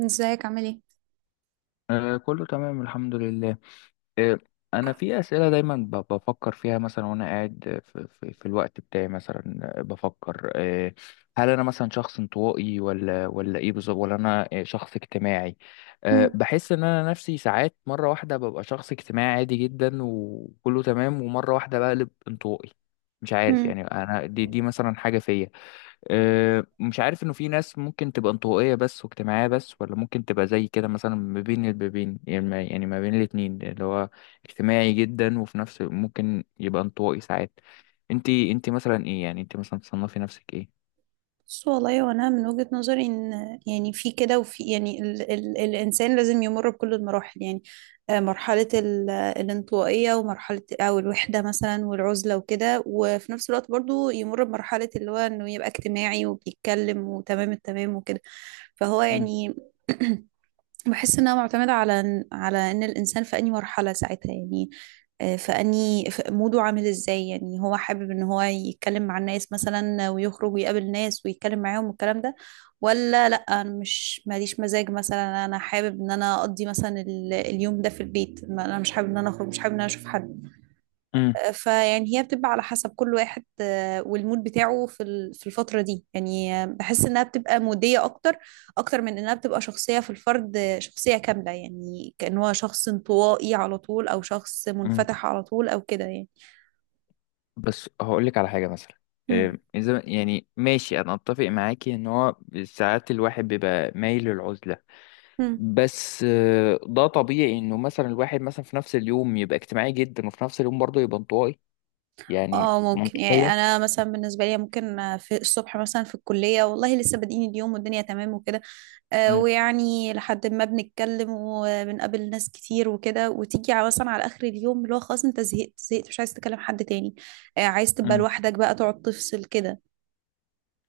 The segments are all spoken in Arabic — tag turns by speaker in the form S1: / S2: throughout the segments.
S1: ازيك عامل ايه؟
S2: آه، كله تمام، الحمد لله. إيه، انا في اسئله دايما بفكر فيها مثلا، وانا قاعد في الوقت بتاعي مثلا، بفكر. هل انا مثلا شخص انطوائي ولا ايه بالظبط، ولا انا شخص اجتماعي؟
S1: مم.
S2: بحس ان انا نفسي ساعات مره واحده ببقى شخص اجتماعي عادي جدا وكله تمام، ومره واحده بقلب انطوائي. مش عارف
S1: مم.
S2: يعني، انا دي مثلا حاجه فيا. مش عارف انه في ناس ممكن تبقى انطوائية بس واجتماعية بس، ولا ممكن تبقى زي كده مثلا ما بين البابين، يعني ما بين الاتنين، اللي هو اجتماعي جدا وفي نفس ممكن يبقى انطوائي ساعات. انت مثلا ايه، يعني انت مثلا تصنفي نفسك ايه؟
S1: بص والله، وانا من وجهة نظري ان يعني في كده، وفي يعني ال الانسان لازم يمر بكل المراحل يعني. مرحلة ال الانطوائية، ومرحلة او الوحدة مثلا والعزلة وكده، وفي نفس الوقت برضو يمر بمرحلة اللي هو انه يبقى اجتماعي وبيتكلم وتمام التمام وكده. فهو
S2: مم.
S1: يعني بحس انها معتمده على ان الانسان في انهي مرحله ساعتها يعني. في انهي، في موده عامل ازاي، يعني هو حابب ان هو يتكلم مع الناس مثلا ويخرج ويقابل ناس ويتكلم معاهم والكلام ده، ولا لا انا مش ماليش مزاج، مثلا انا حابب ان انا اقضي مثلا اليوم ده في البيت، انا مش حابب ان انا اخرج، مش حابب ان انا اشوف حد.
S2: مم.
S1: فيعني هي بتبقى على حسب كل واحد، والمود بتاعه في في الفترة دي يعني. بحس انها بتبقى مودية اكتر، اكتر من انها بتبقى شخصية في الفرد، شخصية كاملة يعني، كأن هو شخص انطوائي على طول او شخص
S2: مم.
S1: منفتح على طول او كده يعني.
S2: بس هقول لك على حاجه مثلا،
S1: هم.
S2: اذا يعني ماشي، انا اتفق معاكي ان هو ساعات الواحد بيبقى مايل للعزله،
S1: هم.
S2: بس ده طبيعي انه مثلا الواحد مثلا في نفس اليوم يبقى اجتماعي جدا، وفي نفس اليوم برضه يبقى انطوائي. يعني
S1: اه ممكن، يعني
S2: منطقيه؟
S1: انا مثلا بالنسبه لي ممكن في الصبح مثلا في الكليه، والله لسه بادئين اليوم والدنيا تمام وكده،
S2: مم.
S1: ويعني لحد ما بنتكلم وبنقابل ناس كتير وكده، وتيجي مثلا على اخر اليوم اللي هو خلاص انت زهقت، مش عايز تكلم حد تاني. عايز تبقى
S2: مم.
S1: لوحدك بقى، تقعد تفصل كده.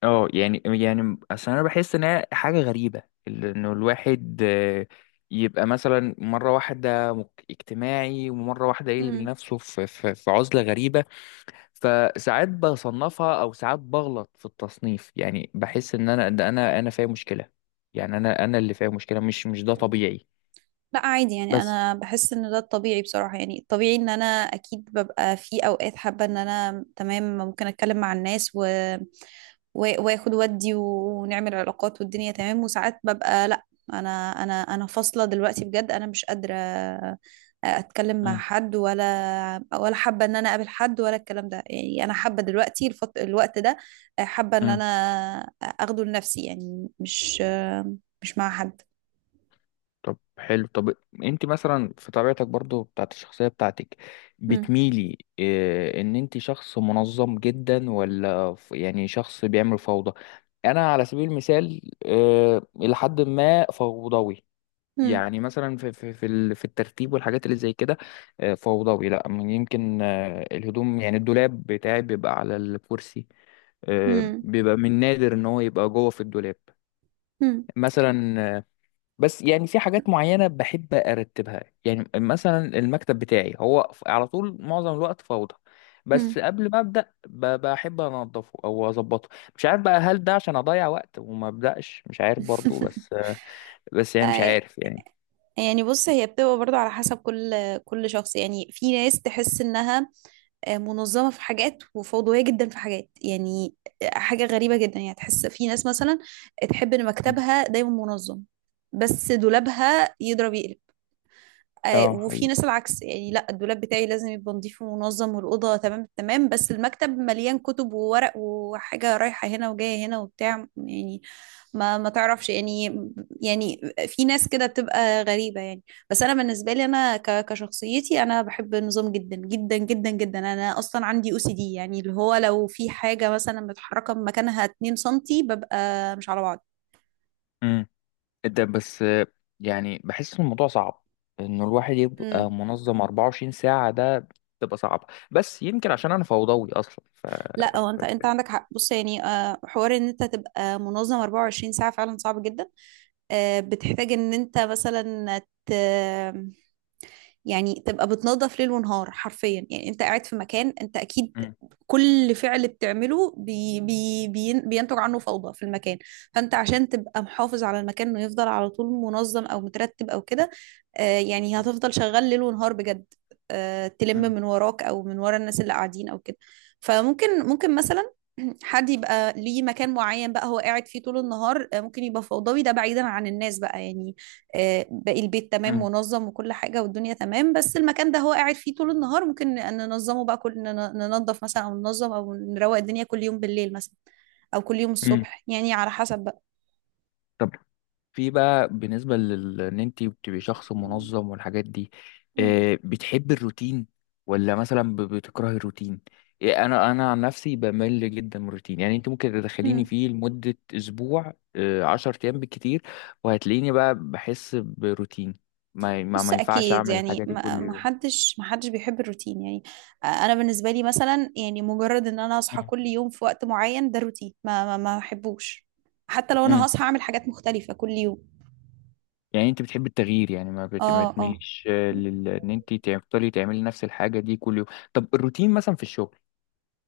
S2: اه يعني اصل انا بحس ان هي حاجه غريبه. انه الواحد يبقى مثلا مره واحده اجتماعي، ومره واحده يقلب
S1: مم.
S2: نفسه في في عزله غريبه. فساعات بصنفها، او ساعات بغلط في التصنيف، يعني بحس ان انا ده، انا فيا مشكله. يعني انا اللي فيا مشكله، مش ده طبيعي.
S1: لا عادي، يعني
S2: بس.
S1: انا بحس ان ده الطبيعي بصراحة. يعني الطبيعي ان انا اكيد ببقى في اوقات حابة ان انا تمام، ممكن اتكلم مع الناس و واخد ودي، ونعمل علاقات والدنيا تمام، وساعات ببقى لا. انا انا انا فاصله دلوقتي بجد، انا مش قادره اتكلم مع حد، ولا حابه ان انا اقابل حد، ولا الكلام ده. يعني انا حابه دلوقتي الوقت ده، حابه ان انا
S2: مم.
S1: اخده لنفسي، يعني مش مع حد.
S2: طب، حلو، طب، انت مثلا في طبيعتك برضو بتاعت الشخصية بتاعتك،
S1: مم.
S2: بتميلي اه ان انت شخص منظم جدا، ولا يعني شخص بيعمل فوضى؟ انا على سبيل المثال اه الى حد ما فوضوي.
S1: مم.
S2: يعني مثلا في الترتيب والحاجات اللي زي كده. اه فوضوي، لا من يمكن اه الهدوم، يعني الدولاب بتاعي بيبقى على الكرسي،
S1: مم.
S2: بيبقى من نادر ان هو يبقى جوه في الدولاب
S1: مم.
S2: مثلا. بس يعني في حاجات معينة بحب أرتبها، يعني مثلا المكتب بتاعي هو على طول معظم الوقت فوضى، بس
S1: مم.
S2: قبل ما أبدأ بحب أنضفه أو أظبطه. مش عارف بقى، هل ده عشان أضيع وقت وما أبدأش؟ مش عارف برضو، بس، بس يعني مش عارف يعني.
S1: يعني بص، هي بتبقى برضو على حسب كل شخص يعني. في ناس تحس انها منظمة في حاجات وفوضوية جدا في حاجات يعني. حاجة غريبة جدا يعني. تحس في ناس مثلا تحب ان
S2: مم.
S1: مكتبها دايما منظم، بس دولابها يضرب يقلب.
S2: اه
S1: وفي
S2: حقيقي.
S1: ناس العكس يعني، لا الدولاب بتاعي لازم يبقى نظيف ومنظم والأوضة تمام تمام، بس المكتب مليان كتب وورق وحاجة رايحة هنا وجاية هنا وبتاع يعني. ما تعرفش يعني. يعني في ناس كده بتبقى غريبة يعني. بس أنا بالنسبة لي أنا كشخصيتي أنا بحب النظام جدا جدا جدا جدا، أنا أصلا عندي أو سي دي، يعني اللي هو لو في حاجة مثلا متحركة من مكانها 2 سنتي ببقى مش على
S2: امم. ده بس يعني بحس ان الموضوع صعب، انه الواحد
S1: بعض.
S2: يبقى منظم 24 ساعة، ده بتبقى صعبة، بس يمكن عشان انا فوضوي اصلا ف
S1: لا هو
S2: ف-
S1: انت عندك حق. بص يعني، حوار ان انت تبقى منظم 24 ساعة فعلا صعب جدا. بتحتاج ان انت مثلا ت... يعني تبقى بتنظف ليل ونهار حرفيا. يعني انت قاعد في مكان انت اكيد
S2: مم.
S1: كل فعل بتعمله بي بي بي بينتج عنه فوضى في المكان، فانت عشان تبقى محافظ على المكان انه يفضل على طول منظم او مترتب او كده، يعني هتفضل شغال ليل ونهار بجد، تلم
S2: مم.
S1: من وراك او من ورا الناس اللي قاعدين او كده. فممكن مثلا حد يبقى ليه مكان معين بقى هو قاعد فيه طول النهار، ممكن يبقى فوضوي، ده بعيدا عن الناس بقى يعني. باقي البيت تمام منظم وكل حاجة والدنيا تمام، بس المكان ده هو قاعد فيه طول النهار ممكن ننظمه بقى، ننظف مثلا أو ننظم أو نروق الدنيا كل يوم بالليل مثلا، أو كل يوم
S2: مم.
S1: الصبح يعني على حسب بقى.
S2: طب، في بقى بالنسبة ان انت بتبقي شخص منظم والحاجات دي،
S1: مم.
S2: بتحبي الروتين، ولا مثلا بتكرهي الروتين؟ إيه، انا عن نفسي بمل جدا من الروتين، يعني انت ممكن تدخليني
S1: مم.
S2: فيه لمدة اسبوع، 10 ايام بالكتير، وهتلاقيني بقى بحس بروتين، ما ما,
S1: بص
S2: ما ينفعش
S1: أكيد،
S2: اعمل
S1: يعني
S2: الحاجة دي
S1: ما
S2: كل يوم.
S1: حدش، ما حدش بيحب الروتين يعني. أنا بالنسبة لي مثلا يعني مجرد إن أنا أصحى
S2: مم.
S1: كل يوم في وقت معين ده روتين، ما بحبوش، حتى لو أنا
S2: مم.
S1: هصحى أعمل حاجات مختلفة كل يوم.
S2: يعني انت بتحبي التغيير، يعني ما
S1: اه اه.
S2: تميليش، ان انت تفضلي تعملي نفس الحاجة دي كل يوم؟ طب الروتين مثلا في الشغل،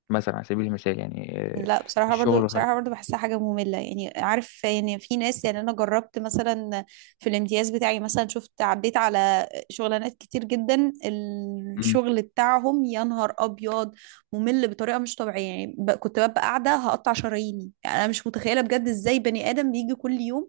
S2: مثلا على سبيل المثال، يعني
S1: لا بصراحة، برضو
S2: الشغل والحاجة.
S1: بصراحة برضو بحسها حاجة مملة. يعني عارف، يعني في ناس، يعني أنا جربت مثلا في الامتياز بتاعي مثلا، شفت عديت على شغلانات كتير جدا
S2: مم.
S1: الشغل بتاعهم يا نهار أبيض. ممل بطريقة مش طبيعية يعني، كنت ببقى قاعدة هقطع شراييني. يعني أنا مش متخيلة بجد إزاي بني آدم بيجي كل يوم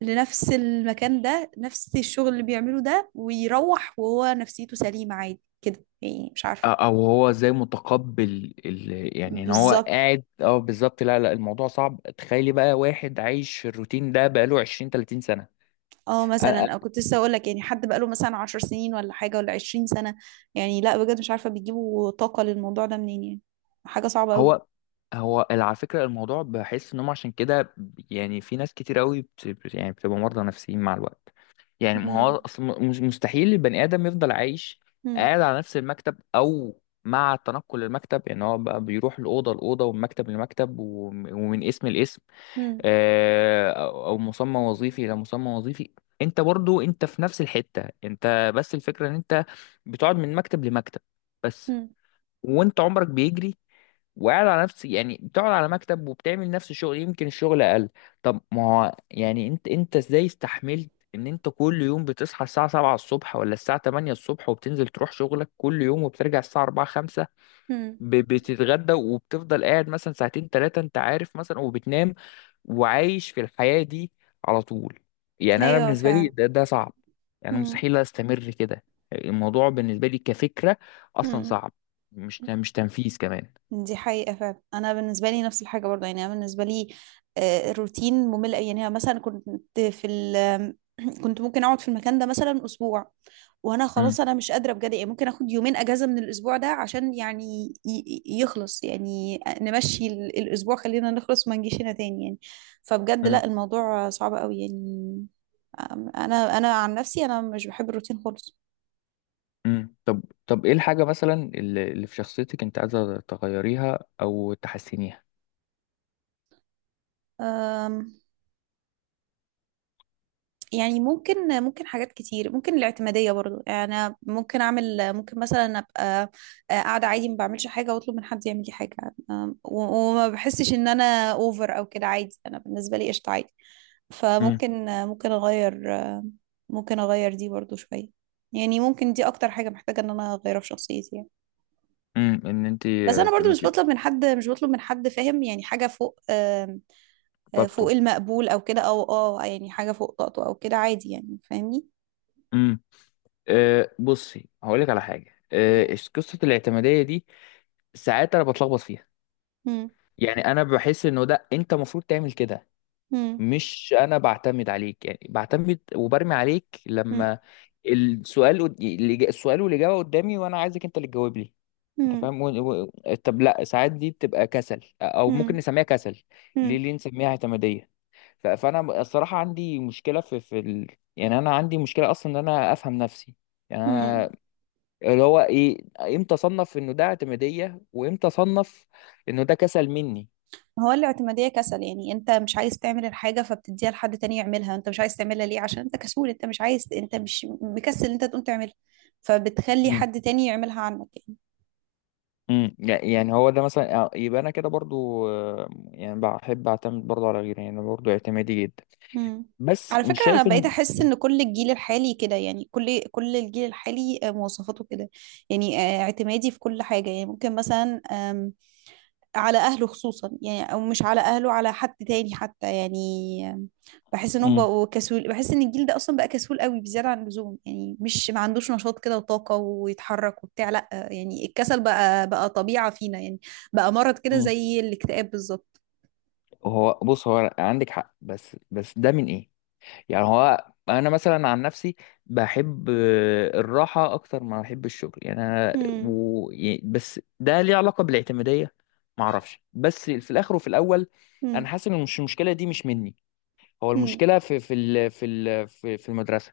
S1: لنفس المكان ده، نفس الشغل اللي بيعمله ده ويروح وهو نفسيته سليمة عادي كده، يعني مش عارفة.
S2: او هو ازاي متقبل يعني ان هو
S1: بالظبط،
S2: قاعد، اه بالظبط، لا لا، الموضوع صعب، تخيلي بقى واحد عايش الروتين ده بقاله 20 30
S1: اه
S2: سنة. أ-
S1: مثلا، او
S2: أ-
S1: كنت لسه اقول لك يعني حد بقاله مثلا 10 سنين ولا حاجه، ولا 20 سنه. يعني لا بجد مش عارفه بيجيبوا طاقه للموضوع ده منين يعني. حاجه صعبه
S2: هو
S1: قوي.
S2: هو على فكرة الموضوع، بحس انهم عشان كده، يعني في ناس كتير قوي يعني بتبقى مرضى نفسيين مع الوقت. يعني ما هو
S1: مم.
S2: اصل مستحيل البني ادم يفضل عايش
S1: مم.
S2: قاعد على نفس المكتب، او مع تنقل المكتب، يعني هو بقى بيروح الاوضه لاوضه، ومن مكتب لمكتب، ومن اسم لاسم،
S1: مم.
S2: او مسمى وظيفي الى مسمى وظيفي. انت برضو، انت في نفس الحته، انت بس الفكره ان انت بتقعد من مكتب لمكتب، بس،
S1: مم.
S2: وانت عمرك بيجري، وقاعد على نفس، يعني بتقعد على مكتب، وبتعمل نفس الشغل، يمكن الشغل اقل. طب ما هو يعني انت ازاي استحملت ان انت كل يوم بتصحى الساعة 7 الصبح ولا الساعة 8 الصبح، وبتنزل تروح شغلك كل يوم، وبترجع الساعة 4 5،
S1: مم.
S2: بتتغدى، وبتفضل قاعد مثلا ساعتين ثلاثة، انت عارف مثلا، وبتنام، وعايش في الحياة دي على طول؟ يعني انا
S1: ايوه
S2: بالنسبة لي
S1: فعلا.
S2: ده صعب، يعني
S1: مم.
S2: مستحيل استمر كده. الموضوع بالنسبة لي كفكرة اصلا
S1: مم.
S2: صعب، مش تنفيذ كمان.
S1: دي حقيقه فعلا. انا بالنسبه لي نفس الحاجه برضه، يعني انا بالنسبه لي الروتين ممل أوي. يعني أنا مثلا كنت في ال كنت ممكن اقعد في المكان ده مثلا اسبوع، وانا خلاص انا مش قادره بجد. يعني ممكن اخد 2 يوم اجازه من الاسبوع ده، عشان يعني يخلص، يعني نمشي الاسبوع خلينا نخلص، ما نجيش هنا تاني يعني. فبجد
S2: مم.
S1: لا الموضوع صعب قوي يعني. أم- انا، انا عن نفسي، انا مش بحب الروتين خالص.
S2: طب، طب، ايه الحاجة مثلا اللي في شخصيتك انت عايزة تغيريها او تحسنيها؟
S1: أم، يعني ممكن حاجات كتير، ممكن الاعتمادية برضو. يعني أنا ممكن أعمل، ممكن مثلا أبقى قاعدة عادي ما بعملش حاجة، وأطلب من حد يعمل لي حاجة. أم، و- وما بحسش إن أنا أوفر أو كده، عادي أنا بالنسبة لي قشطة عادي.
S2: امم.
S1: فممكن اغير، ممكن اغير دي برضو شوية. يعني ممكن دي اكتر حاجة محتاجة ان انا اغيرها في شخصيتي يعني.
S2: ان انت.
S1: بس انا برضو مش بطلب من حد، فاهم يعني، حاجة فوق، آم، آه، فوق
S2: طاقته.
S1: المقبول او كده، او اه يعني حاجة فوق طاقته او كده، عادي يعني فاهمني.
S2: امم أه بصي هقولك على حاجة، أه
S1: مم.
S2: قصة الاعتمادية دي ساعات انا بتلخبط فيها،
S1: مم.
S2: يعني انا بحس انه ده انت المفروض تعمل كده،
S1: مم.
S2: مش انا بعتمد عليك، يعني بعتمد وبرمي عليك، لما السؤال السؤال والاجابه قدامي، وانا عايزك انت اللي تجاوب لي، انت
S1: مم.
S2: فاهم. طب لا، ساعات دي بتبقى كسل، او ممكن
S1: مم.
S2: نسميها كسل،
S1: مم.
S2: ليه نسميها اعتماديه؟ فانا الصراحه عندي مشكله. يعني انا عندي مشكله اصلا ان انا افهم نفسي، يعني
S1: مم.
S2: أنا، اللي هو ايه، امتى اصنف انه ده اعتماديه، وامتى اصنف انه ده كسل مني؟
S1: هو الاعتمادية كسل. يعني انت مش عايز تعمل الحاجة فبتديها لحد تاني يعملها. انت مش عايز تعملها ليه؟ عشان انت كسول، انت مش عايز، انت مش مكسل انت تقوم تعملها، فبتخلي حد تاني يعملها عنك يعني.
S2: امم. يعني هو ده مثلا يبقى انا كده برضو، يعني بحب اعتمد برضو على غيري، يعني برضو اعتمادي جدا،
S1: مم.
S2: بس
S1: على
S2: مش
S1: فكرة انا
S2: شايف
S1: بقيت
S2: ان.
S1: احس ان كل الجيل الحالي كده، يعني كل الجيل الحالي، مواصفاته كده. يعني اعتمادي في كل حاجة. يعني ممكن مثلا على اهله خصوصا، يعني او مش على اهله، على حد تاني حتى يعني. بحس انهم
S2: امم.
S1: بقوا كسول، بحس ان الجيل ده اصلا بقى كسول قوي بزياده عن اللزوم. يعني مش ما عندوش نشاط كده وطاقه ويتحرك وبتاع، لا يعني الكسل بقى، طبيعه فينا يعني. بقى مرض كده
S2: امم
S1: زي الاكتئاب بالظبط.
S2: هو بص، هو عندك حق، بس ده من ايه؟ يعني هو انا مثلا عن نفسي بحب الراحة اكتر ما بحب الشغل، يعني انا
S1: مم.
S2: بس ده ليه علاقة بالاعتمادية؟ معرفش، بس في الاخر وفي الاول، انا
S1: مم.
S2: حاسس ان مش المشكلة دي مش مني، هو
S1: مم.
S2: المشكلة في في ال... في ال... في في المدرسة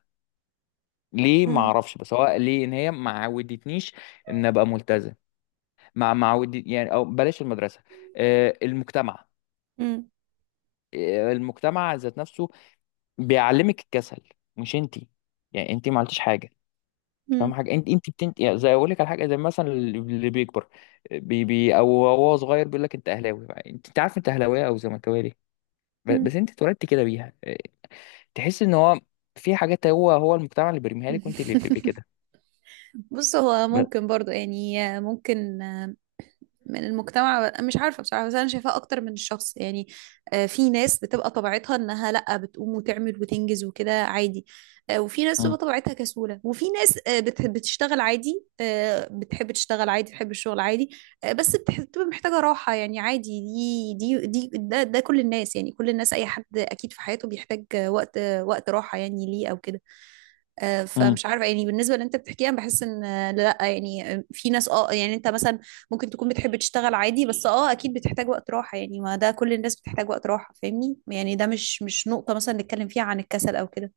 S2: ليه ما
S1: مم.
S2: اعرفش، بس هو ليه ان هي ما عودتنيش ان ابقى ملتزم، ما عودت يعني، او بلاش المدرسه، المجتمع، المجتمع ذات نفسه بيعلمك الكسل، مش انتي، يعني انتي ما عملتيش حاجه، فاهم
S1: مم.
S2: حاجه، انت بتنت يعني، زي اقول لك على حاجه، زي مثلا اللي بيكبر بي بي او هو صغير، بيقول لك انت اهلاوي، انت عارف انت اهلاويه او زملكاويه ليه؟ بس
S1: مم.
S2: انت اتولدت كده بيها، تحس ان هو في حاجات هو المجتمع اللي بيرميها
S1: مم.
S2: لك، وانت اللي بتبقي كده.
S1: بص هو
S2: ب-
S1: ممكن برضو، يعني ممكن من المجتمع مش عارفة بصراحة، بس أنا شايفاه أكتر من الشخص يعني. في ناس بتبقى طبيعتها إنها لأ بتقوم وتعمل وتنجز وكده عادي، وفي ناس
S2: مم.
S1: بتبقى طبيعتها كسولة، وفي ناس بتحب تشتغل عادي بتحب الشغل عادي. بس بتبقى محتاجة راحة يعني، عادي. دي دي دي ده، ده كل الناس يعني، كل الناس أي حد أكيد في حياته بيحتاج وقت، وقت راحة يعني ليه أو كده.
S2: مم.
S1: فمش عارفه يعني بالنسبه اللي انت بتحكيها بحس ان آه، لا آه، يعني آه، في ناس اه. يعني انت مثلا ممكن تكون بتحب تشتغل عادي، بس اه اكيد بتحتاج وقت راحه يعني. ما ده كل الناس بتحتاج وقت راحه فاهمني، يعني ده مش، مش نقطه مثلا نتكلم فيها عن الكسل او كده.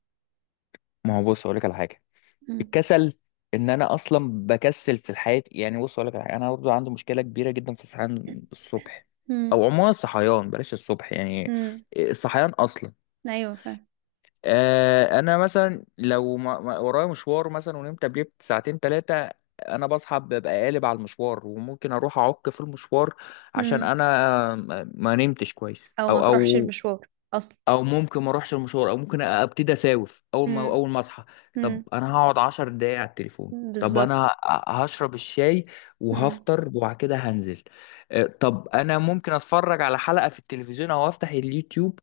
S2: ما هو بص اقول لك على حاجه،
S1: مم.
S2: الكسل، ان انا اصلا بكسل في الحياه، يعني بص اقول لك على حاجة، انا برضو عندي مشكله كبيره جدا في الصحيان الصبح،
S1: مم.
S2: او عموما الصحيان، بلاش الصبح يعني،
S1: مم.
S2: الصحيان اصلا.
S1: ايوه فاهم.
S2: آه انا مثلا لو ورايا مشوار مثلا، ونمت قبليه ساعتين ثلاثه، انا بصحى ببقى قالب على المشوار، وممكن اروح اعك في المشوار عشان
S1: مم.
S2: انا ما نمتش كويس
S1: او ما
S2: او
S1: تروحش
S2: او
S1: المشوار اصلا.
S2: او ممكن ما اروحش المشوار، او ممكن ابتدي اساوف اول ما
S1: مم.
S2: اول ما اصحى. طب
S1: مم.
S2: انا هقعد 10 دقايق على التليفون، طب انا
S1: بالظبط.
S2: هشرب الشاي،
S1: مم.
S2: وهفطر، وبعد كده هنزل. طب انا ممكن اتفرج على حلقة في التلفزيون، او افتح اليوتيوب،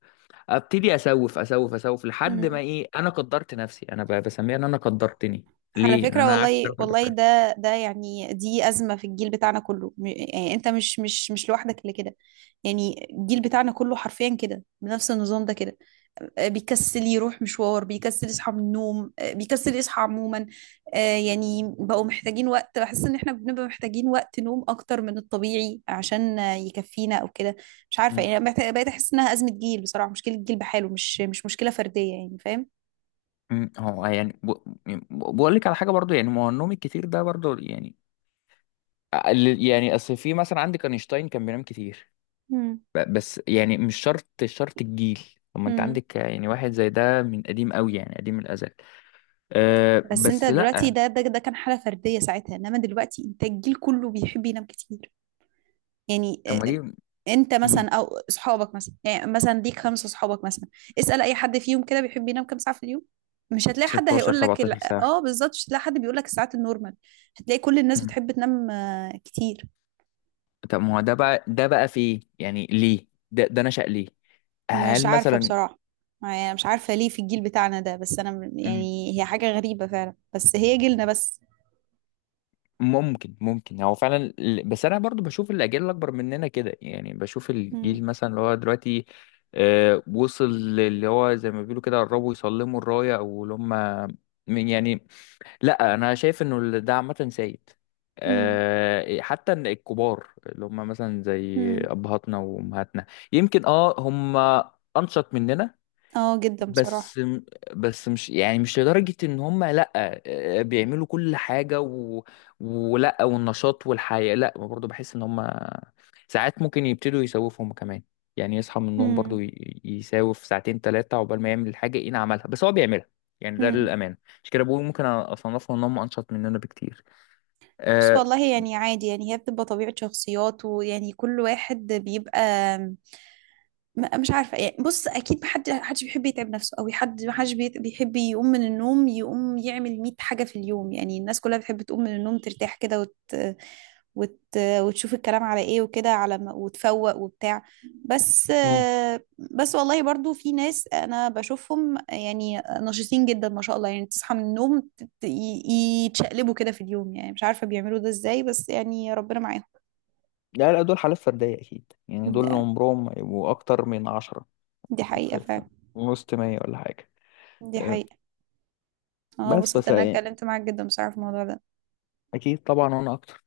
S2: ابتدي اسوف اسوف اسوف لحد ما
S1: مم.
S2: ايه، انا قدرت نفسي، انا بسميها ان انا قدرتني،
S1: على
S2: ليه ان
S1: فكرة
S2: انا قعدت
S1: والله،
S2: ثلاث اربع
S1: والله
S2: ساعات
S1: ده ده يعني دي أزمة في الجيل بتاعنا كله. يعني أنت مش، لوحدك اللي كده. يعني الجيل بتاعنا كله حرفيا كده بنفس النظام ده كده. بيكسل يروح مشوار، بيكسل يصحى من النوم، بيكسل يصحى عموما. يعني بقوا محتاجين وقت، بحس إن احنا بنبقى محتاجين وقت نوم أكتر من الطبيعي، عشان يكفينا أو كده. مش عارفة
S2: مم.
S1: يعني، أنا بقيت أحس إنها أزمة جيل بصراحة، مشكلة جيل بحاله، مش، مش مشكلة فردية يعني، فاهم؟
S2: مم. هو يعني. بقول لك على حاجه برضو يعني، ما هو النوم الكتير ده برضو يعني، يعني اصل في مثلا، عندك اينشتاين كان بينام كتير، بس يعني مش شرط الجيل. طب ما انت
S1: مم.
S2: عندك يعني واحد زي ده من قديم قوي، يعني قديم الازل. أه
S1: بس انت
S2: بس
S1: دلوقتي
S2: لا.
S1: ده، كان حالة فردية ساعتها، انما دلوقتي انت الجيل كله بيحب ينام كتير. يعني
S2: طب ما دي.
S1: انت
S2: مم.
S1: مثلا او اصحابك مثلا، يعني مثلا ليك 5 اصحابك مثلا، اسأل اي حد فيهم كده بيحب ينام كام ساعة في اليوم. مش هتلاقي حد
S2: 16
S1: هيقول لك لا-
S2: 17 ساعة.
S1: اه بالظبط، مش هتلاقي حد بيقول لك الساعات النورمال. هتلاقي كل الناس
S2: مم.
S1: بتحب تنام كتير.
S2: طب ما هو ده بقى في ايه، يعني ليه ده نشأ ليه؟
S1: مش
S2: هل
S1: عارفة
S2: مثلا.
S1: بصراحة. يعني مش عارفة ليه في الجيل بتاعنا ده، بس انا
S2: مم.
S1: يعني هي حاجة غريبة فعلا، بس هي جيلنا بس.
S2: ممكن هو فعلا بس انا برضو بشوف الاجيال الاكبر مننا كده، يعني بشوف
S1: مم.
S2: الجيل مثلا اللي هو دلوقتي أه وصل، اللي هو زي ما بيقولوا كده قربوا يسلموا الراية، او اللي هم يعني، لا انا شايف انه ده عامه سيد،
S1: مم.
S2: أه حتى إن الكبار اللي هم مثلا زي
S1: مم.
S2: ابهاتنا وامهاتنا، يمكن اه هم انشط مننا،
S1: اه جدا بصراحة.
S2: بس، بس مش يعني، مش لدرجة ان هم لا، بيعملوا كل حاجة، والنشاط والحياة، لا برضه بحس ان هم ساعات ممكن يبتدوا يسوفوا هم كمان، يعني يصحى من النوم برضه يساوف ساعتين ثلاثة عقبال ما يعمل الحاجة، ايه عملها، بس هو بيعملها، يعني ده
S1: مم.
S2: للأمانة. عشان كده بقول ممكن اصنفهم ان هم انشط مننا بكتير.
S1: بس
S2: أه...
S1: والله يعني عادي، يعني هي بتبقى طبيعة شخصيات، ويعني كل واحد بيبقى، مش عارفة يعني. بص أكيد محدش بيحب يتعب نفسه، أو حد محدش بيحب يقوم من النوم يقوم يعمل 100 حاجة في اليوم. يعني الناس كلها بتحب تقوم من النوم ترتاح كده، وتشوف الكلام على ايه وكده على ما... وتفوق وبتاع. بس
S2: مم.
S1: بس والله برضو في ناس انا بشوفهم يعني نشيطين جدا ما شاء الله. يعني تصحى من النوم يتشقلبوا كده في اليوم، يعني مش عارفة بيعملوا ده ازاي، بس يعني ربنا معاهم.
S2: لا لا، دول حالات فردية أكيد، يعني دول
S1: ده-
S2: عمرهم ما يبقوا أكتر من 10
S1: دي حقيقة
S2: في
S1: فعلا.
S2: وسط 100 ولا حاجة.
S1: دي
S2: أه،
S1: حقيقة. اه،
S2: بس
S1: انبسطت
S2: بس
S1: ان انا اتكلمت معاك جدا بصراحة في الموضوع ده.
S2: اكيد طبعا، وانا اكتر.